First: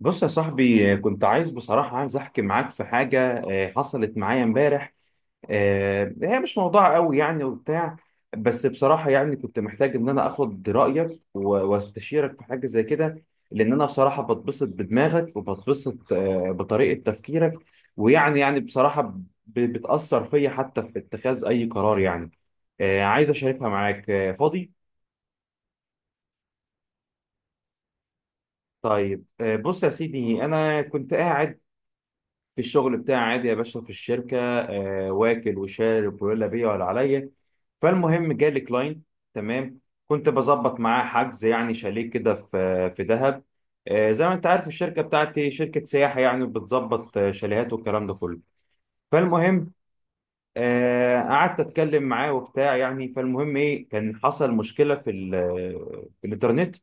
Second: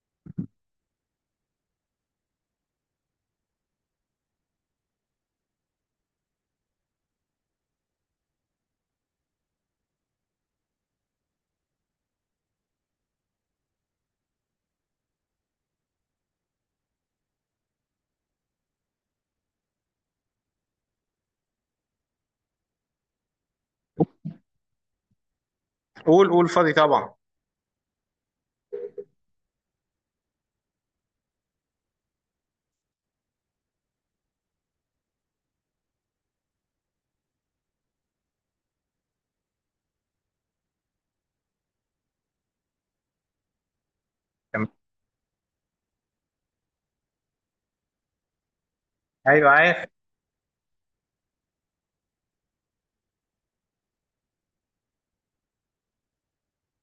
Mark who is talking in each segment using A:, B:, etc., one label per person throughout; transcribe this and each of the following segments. A: بص يا صاحبي، كنت عايز بصراحة عايز أحكي معاك في حاجة حصلت معايا امبارح. هي مش موضوع قوي يعني وبتاع. بس بصراحة يعني كنت محتاج إن أنا آخد رأيك واستشيرك في حاجة زي كده، لأن أنا بصراحة بتبسط بدماغك وبتبسط بطريقة تفكيرك، ويعني بصراحة بتأثر فيا حتى في اتخاذ أي قرار يعني. عايز أشاركها معاك. فاضي؟
B: قول قول فاضي طبعا.
A: طيب، بص يا سيدي، أنا كنت قاعد في الشغل بتاعي عادي يا باشا في الشركة، واكل وشارب ولا بيا ولا عليا، فالمهم جالي كلاين، تمام، كنت بظبط معاه حجز يعني شاليه كده في دهب. زي ما انت عارف
B: تمام.
A: الشركة بتاعتي شركة سياحة يعني بتظبط شاليهات والكلام ده كله.
B: ايوه،
A: فالمهم،
B: عارف.
A: قعدت اتكلم معاه وبتاع يعني، فالمهم ايه، كان حصل مشكلة في في الانترنت،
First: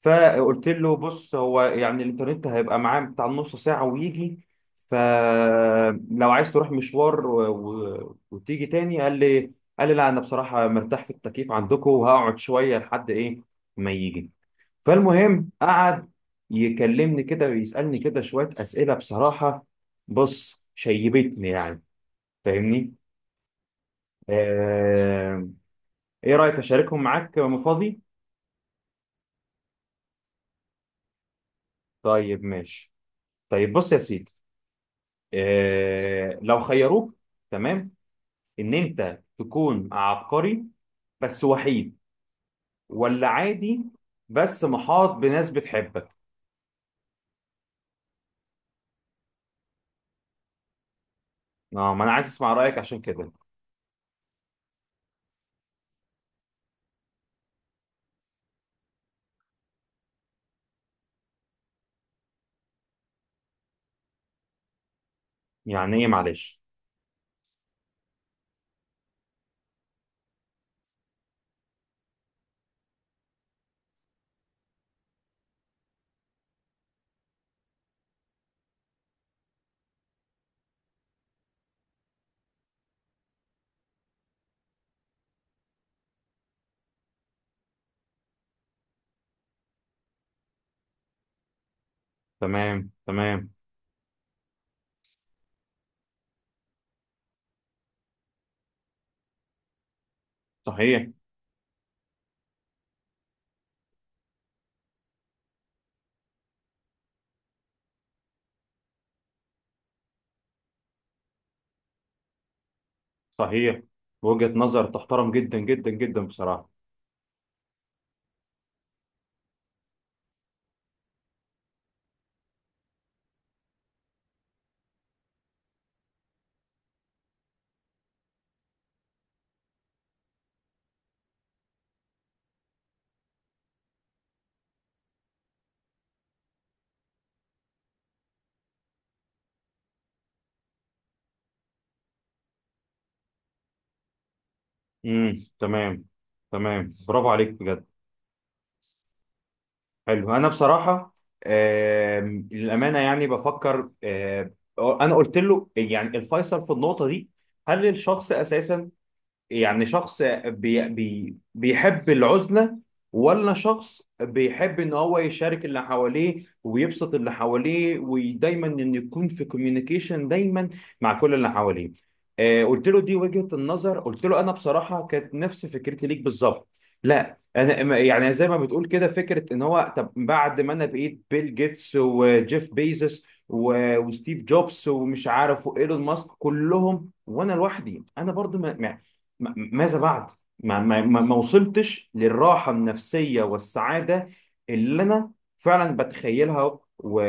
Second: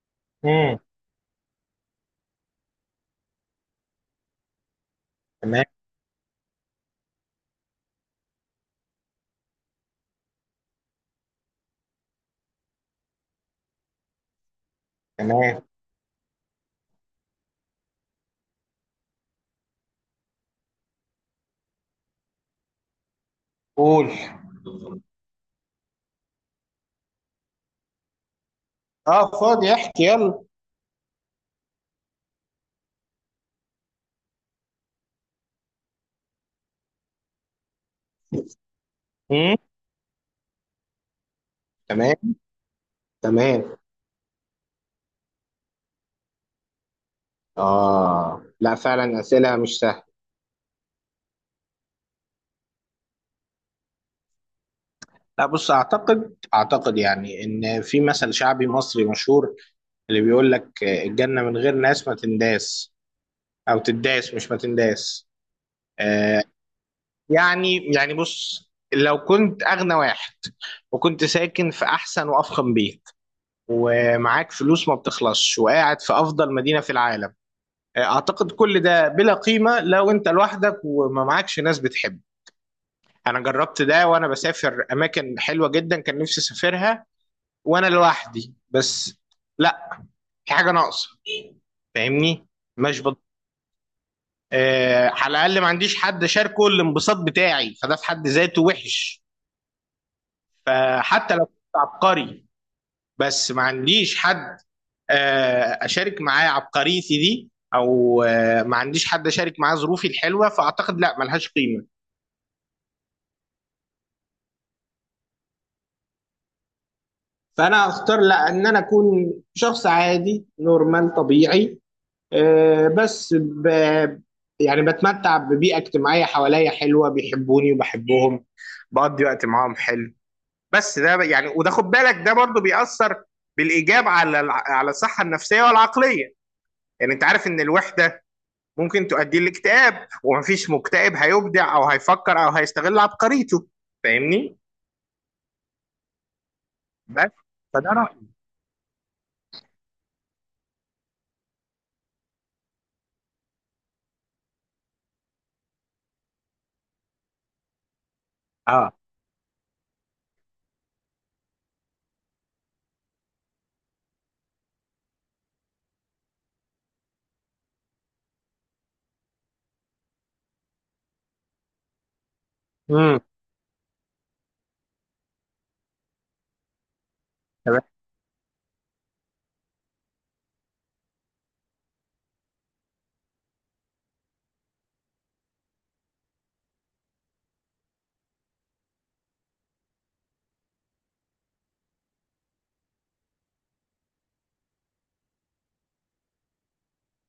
A: فقلت
B: امم.
A: له: بص، هو يعني الانترنت هيبقى معاه بتاع نص ساعة ويجي،
B: تمام،
A: فلو عايز تروح مشوار وتيجي تاني. قال لي لا، انا بصراحة مرتاح في التكييف عندكم وهقعد شوية لحد ايه ما يجي. فالمهم
B: تمام.
A: قعد يكلمني كده ويسألني كده شوية أسئلة، بصراحة بص شيبتني يعني، فاهمني؟
B: قول.
A: آه... ايه رأيك اشاركهم معاك وانا فاضي؟
B: اه، فاضي، احكي يلا.
A: طيب، ماشي. طيب بص يا سيدي، لو خيروك، تمام، ان انت
B: امم.
A: تكون عبقري بس وحيد،
B: تمام،
A: ولا
B: تمام.
A: عادي بس محاط بناس بتحبك؟
B: اه، لا فعلا، اسئله مش سهله.
A: اه، ما انا عايز اسمع رايك عشان كده.
B: لا، بص، اعتقد اعتقد يعني ان في مثل شعبي مصري مشهور اللي بيقول لك الجنه من غير ناس ما تنداس، او تداس، مش ما تنداس.
A: يعني ايه،
B: آه
A: معلش؟
B: يعني يعني بص، لو كنت اغنى واحد، وكنت ساكن في احسن وافخم بيت، ومعاك فلوس ما بتخلصش، وقاعد في افضل مدينة في العالم، اعتقد كل ده بلا قيمة لو انت لوحدك وما معكش ناس بتحب. انا جربت ده وانا بسافر اماكن حلوة جدا كان نفسي اسافرها وانا لوحدي بس. لا، في حاجة ناقصة، فاهمني؟
A: تمام،
B: مش بض...
A: تمام.
B: على الاقل ما عنديش حد شاركه الانبساط بتاعي، فده في حد ذاته وحش.
A: صحيح.
B: فحتى لو كنت عبقري بس ما عنديش حد اشارك معاه عبقريتي دي، او ما عنديش حد اشارك معاه ظروفي الحلوه، فاعتقد لا، ملهاش قيمه.
A: صحيح، وجهة نظر تحترم جدا جدا جدا بصراحة.
B: فانا اختار لا، ان انا اكون شخص عادي نورمال طبيعي، بس يعني بتمتع ببيئه اجتماعيه حواليا حلوه، بيحبوني وبحبهم، بقضي وقت معاهم حلو. بس ده يعني، وده خد بالك ده برضو بيأثر بالايجاب على على الصحه النفسيه والعقليه. يعني انت عارف ان الوحده ممكن تؤدي لاكتئاب، ومفيش مكتئب هيبدع او هيفكر او هيستغل عبقريته، فاهمني؟
A: امم، تمام. تمام، برافو
B: بس،
A: عليك بجد.
B: فده رأيي.
A: حلو. انا بصراحه، للامانه يعني بفكر، انا قلت له يعني الفيصل في النقطه دي: هل الشخص اساسا
B: اه.
A: يعني شخص بي بي بيحب العزلة، ولا شخص بيحب ان هو يشارك اللي حواليه ويبسط اللي حواليه ودايما ان يكون في كوميونيكيشن دايما مع كل اللي حواليه؟ قلت له: دي
B: امم.
A: وجهة النظر. قلت له: انا بصراحة كانت نفس فكرتي ليك بالظبط. لا، انا يعني زي ما بتقول كده، فكرة ان هو طب بعد ما انا بقيت بيل جيتس وجيف بيزوس وستيف جوبز ومش عارف وايلون ماسك كلهم وانا لوحدي، انا برضو، ما ماذا بعد؟ ما وصلتش للراحة النفسية والسعادة اللي أنا فعلا بتخيلها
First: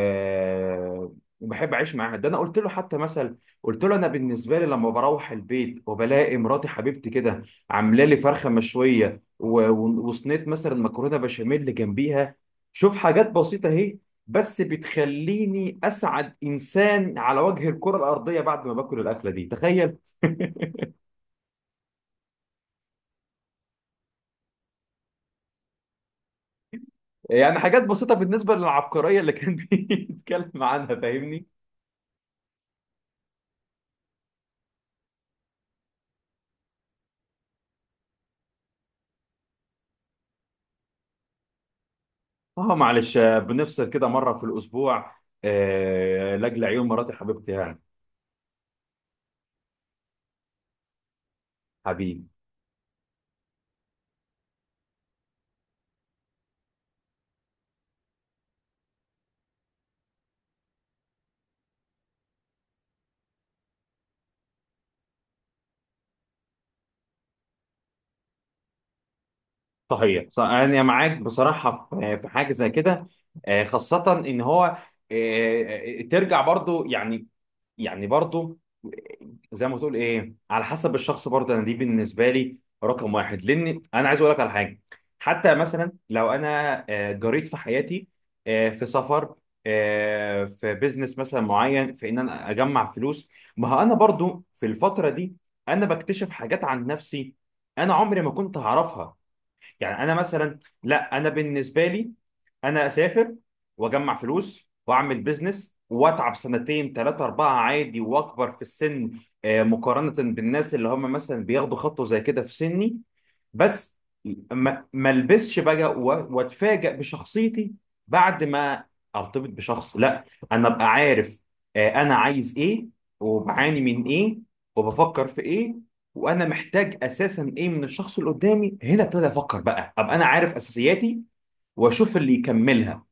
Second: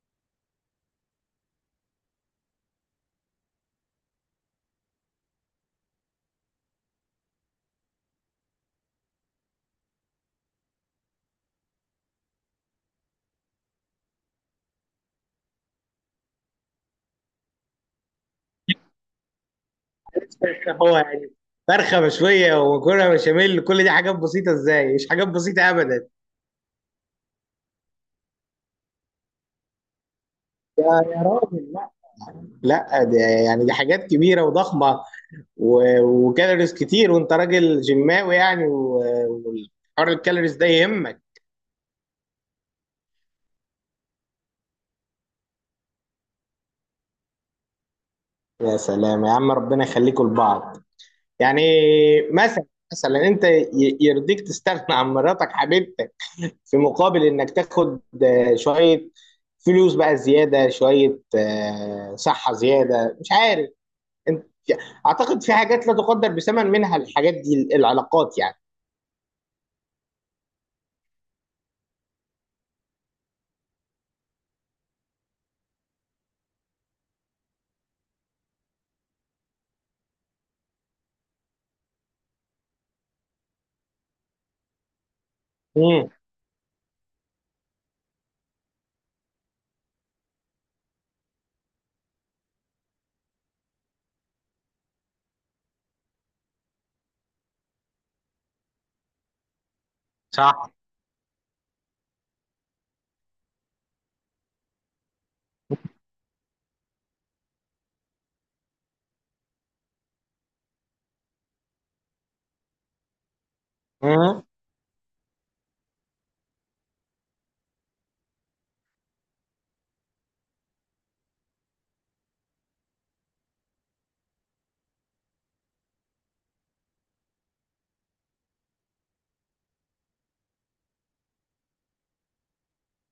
A: وبحب أعيش معاها. ده أنا قلت له حتى مثل، قلت له: أنا بالنسبة لي لما بروح البيت وبلاقي مراتي حبيبتي كده عاملة لي فرخة مشوية وصينية مثلا مكرونة بشاميل جنبيها، شوف حاجات بسيطة أهي، بس بتخليني أسعد إنسان على وجه الكرة الأرضية بعد ما باكل الأكلة دي، تخيل.
B: طب هو يعني فرخة مشوية ومكرونة بشاميل، كل دي حاجات بسيطة ازاي؟ مش حاجات بسيطة أبدا.
A: يعني حاجات بسيطة بالنسبة للعبقرية اللي كان بيتكلم عنها،
B: يا
A: فاهمني؟
B: راجل، لا. لا دي يعني، دي حاجات كبيرة وضخمة، و- وكالوريز كتير، وأنت راجل جماوي يعني، وحوار الكالوريز ده يهمك.
A: اه، معلش، بنفصل كده مرة في الأسبوع، لأجل عيون مراتي حبيبتي يعني.
B: يا سلام يا عم، ربنا يخليكم لبعض يعني.
A: حبيبي.
B: مثلا، مثلا انت يرضيك تستغنى عن مراتك حبيبتك في مقابل انك تاخد شوية فلوس بقى زيادة، شوية صحة زيادة، مش عارف انت. اعتقد في حاجات لا تقدر بثمن، منها الحاجات دي، العلاقات يعني.
A: صحيح. أنا معاك بصراحة في حاجة زي كده، خاصة إن هو ترجع برضو يعني. يعني برضو، زي ما تقول ايه، على حسب الشخص، برضه انا دي بالنسبه لي رقم واحد، لان انا عايز اقول لك على حاجه: حتى مثلا
B: امم.
A: لو انا جريت في حياتي، في سفر، في بيزنس مثلا معين، في ان انا اجمع فلوس، ما هو انا برضو في الفتره دي انا بكتشف حاجات عن نفسي انا عمري ما كنت هعرفها. يعني انا مثلا،
B: صح.
A: لا، انا بالنسبه لي انا اسافر واجمع فلوس واعمل بيزنس واتعب سنتين ثلاثه اربعه عادي، واكبر في السن مقارنه بالناس اللي هم مثلا بياخدوا خطوه زي كده في سني، بس
B: امم.
A: ما البسش بقى واتفاجئ بشخصيتي بعد ما ارتبط بشخص. لا، انا ابقى عارف انا عايز ايه، وبعاني من ايه، وبفكر في ايه، وانا محتاج اساسا ايه من الشخص اللي قدامي، هنا ابتدي افكر بقى، ابقى انا عارف اساسياتي واشوف اللي يكملها،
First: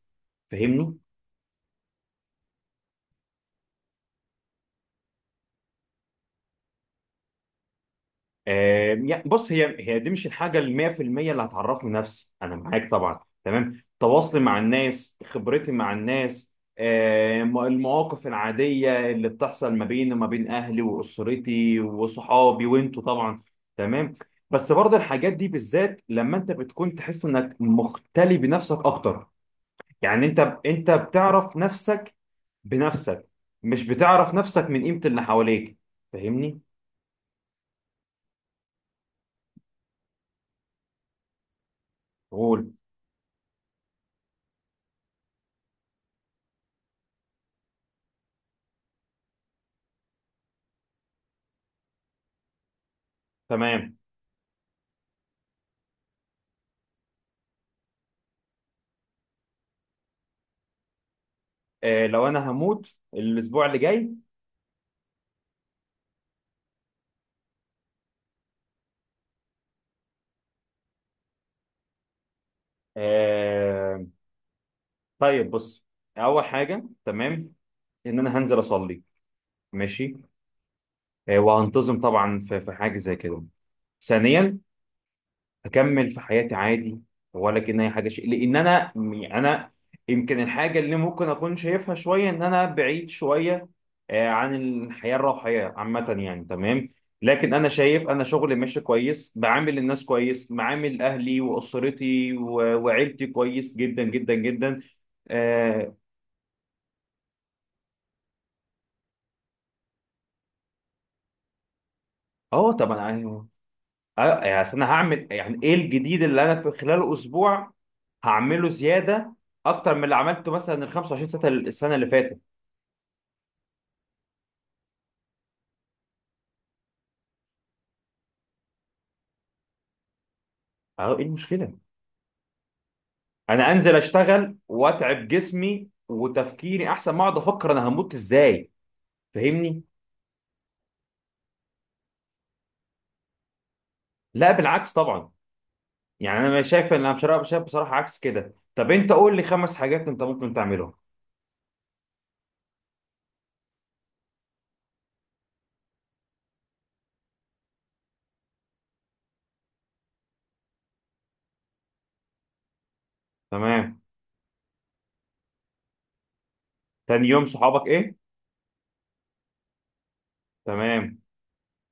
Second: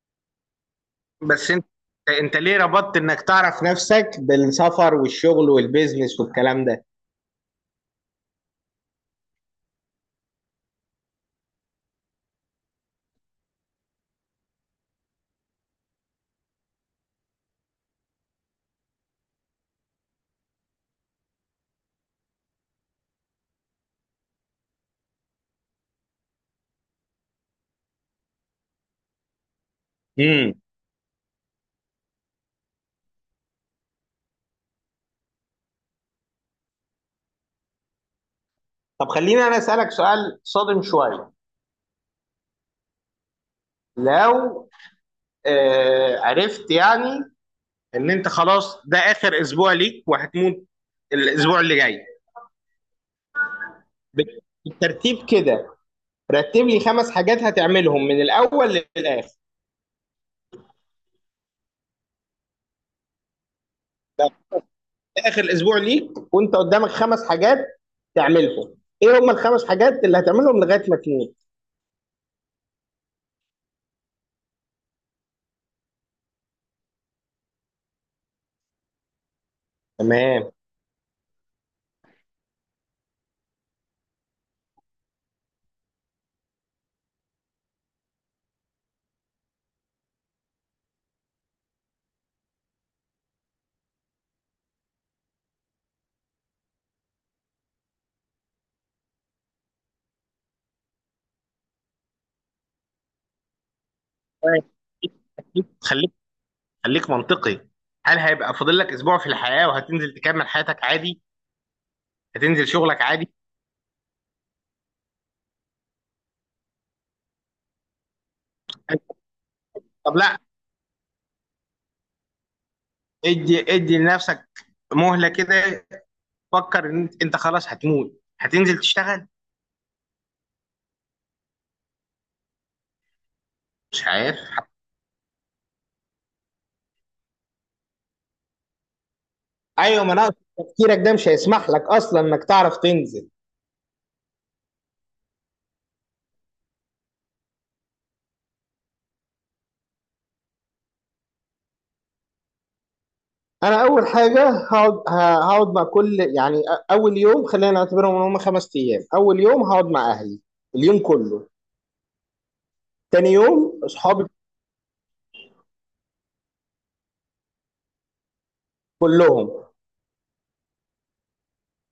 A: فاهمني؟
B: بس انت، انت ليه ربطت انك تعرف نفسك بالسفر والشغل والبيزنس والكلام ده؟
A: يعني بص، هي دي مش الحاجه ال 100% اللي هتعرفني نفسي، انا معاك طبعا، تمام، تواصلي مع الناس، خبرتي مع الناس، المواقف العاديه اللي بتحصل ما بيني وما بين اهلي واسرتي وصحابي وانتوا طبعا، تمام. بس برضه الحاجات دي بالذات لما انت بتكون تحس انك مختلي بنفسك اكتر، يعني انت
B: امم.
A: انت بتعرف نفسك بنفسك، مش بتعرف نفسك من قيمة اللي حواليك، فاهمني؟
B: طب خليني انا اسالك سؤال صادم شويه.
A: قول.
B: لو عرفت يعني ان انت خلاص ده اخر اسبوع ليك وهتموت الاسبوع اللي جاي،
A: تمام.
B: بالترتيب كده رتب لي خمس حاجات هتعملهم من الاول للاخر.
A: لو انا هموت الاسبوع اللي جاي،
B: ده اخر اسبوع ليك وانت قدامك خمس حاجات تعملهم، ايه هم الخمس حاجات اللي هتعملهم لغايه ما تموت؟
A: آه طيب بص: اول حاجة، تمام، ان انا هنزل اصلي، ماشي،
B: تمام.
A: وهنتظم طبعا في حاجة زي كده. ثانيا، اكمل في حياتي عادي، ولا كان اي حاجه شيء، لان انا يعني انا يمكن الحاجه اللي ممكن اكون شايفها شويه ان انا بعيد شويه عن الحياه الروحيه عامه يعني، تمام. لكن انا شايف انا شغلي ماشي كويس، بعامل الناس كويس، بعامل اهلي واسرتي وعيلتي كويس جدا جدا جدا، اه.
B: خليك، خليك منطقي. هل هيبقى فاضل لك اسبوع في الحياه وهتنزل تكمل حياتك عادي؟ هتنزل
A: طب
B: شغلك عادي؟
A: انا، يعني أصل انا هعمل يعني ايه الجديد اللي انا في خلال اسبوع هعمله زياده اكتر من اللي
B: طب لا،
A: عملته مثلا ال 25 سنه السنه اللي فاتت؟
B: ادي ادي لنفسك مهلة كده، فكر ان انت، أنت خلاص هتموت، هتنزل تشتغل؟
A: اه، ايه المشكله؟ انا انزل
B: مش عارف.
A: اشتغل واتعب جسمي وتفكيري احسن ما اقعد افكر انا هموت ازاي، فاهمني؟
B: ايوه، ما انا أقصد تفكيرك ده مش هيسمح لك اصلا انك تعرف تنزل.
A: لا، بالعكس طبعا. يعني انا مش شايف ان انا مش شايف بصراحه، عكس كده. طب انت قول لي خمس حاجات انت ممكن تعملهم؟
B: انا اول حاجه هقعد مع كل، يعني اول يوم خلينا نعتبرهم ان هم خمس ايام. اول يوم هقعد مع اهلي اليوم كله. تاني يوم
A: تمام.
B: اصحابي
A: تاني يوم صحابك، ايه؟
B: كلهم.
A: تمام.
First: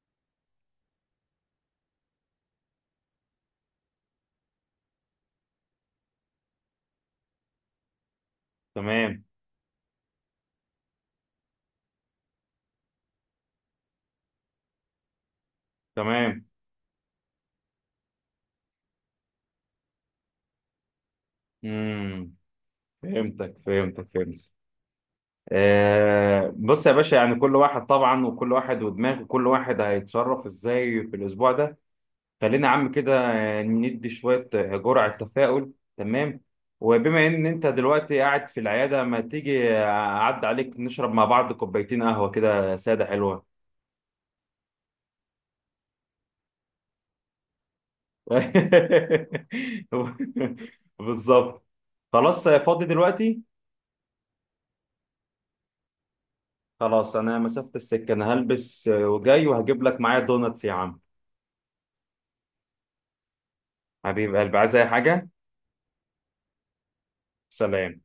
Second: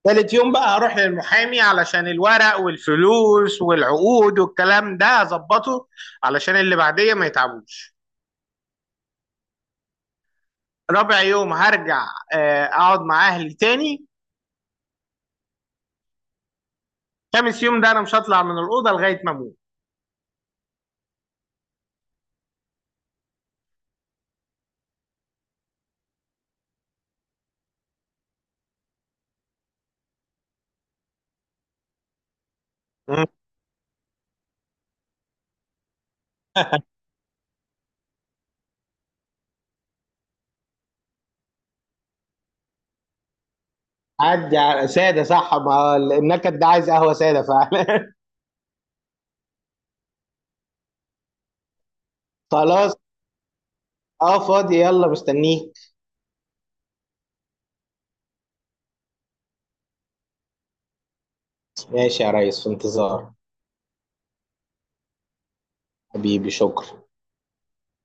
B: تالت يوم بقى هروح للمحامي علشان الورق والفلوس والعقود والكلام ده اظبطه، علشان اللي بعديه ما يتعبوش.
A: تمام.
B: رابع يوم هرجع اقعد مع اهلي تاني.
A: تمام.
B: خامس يوم ده انا مش هطلع من الاوضه لغايه ما اموت.
A: امم. فهمتك، فهمتك، فهمتك. بص يا باشا، يعني كل واحد طبعا، وكل واحد ودماغه، كل واحد هيتصرف ازاي في الاسبوع ده. خلينا يا عم كده
B: مم.
A: ندي شوية جرعة تفاؤل، تمام. وبما إن أنت دلوقتي قاعد في العيادة، ما تيجي أعدي عليك نشرب مع بعض كوبايتين قهوة كده سادة حلوة؟
B: عدي على ساده، صح، ما النكد ده عايز قهوه ساده فعلا.
A: بالظبط. خلاص، فاضي
B: خلاص.
A: دلوقتي؟
B: اه، فاضي، يلا مستنيك.
A: خلاص، أنا مسافة السكة، أنا هلبس وجاي، وهجيب لك معايا دوناتس يا عم.
B: ماشي يا ريس، في انتظار.
A: حبيب قلبي، عايز أي حاجة؟
B: حبيبي، شكرا.
A: سلام.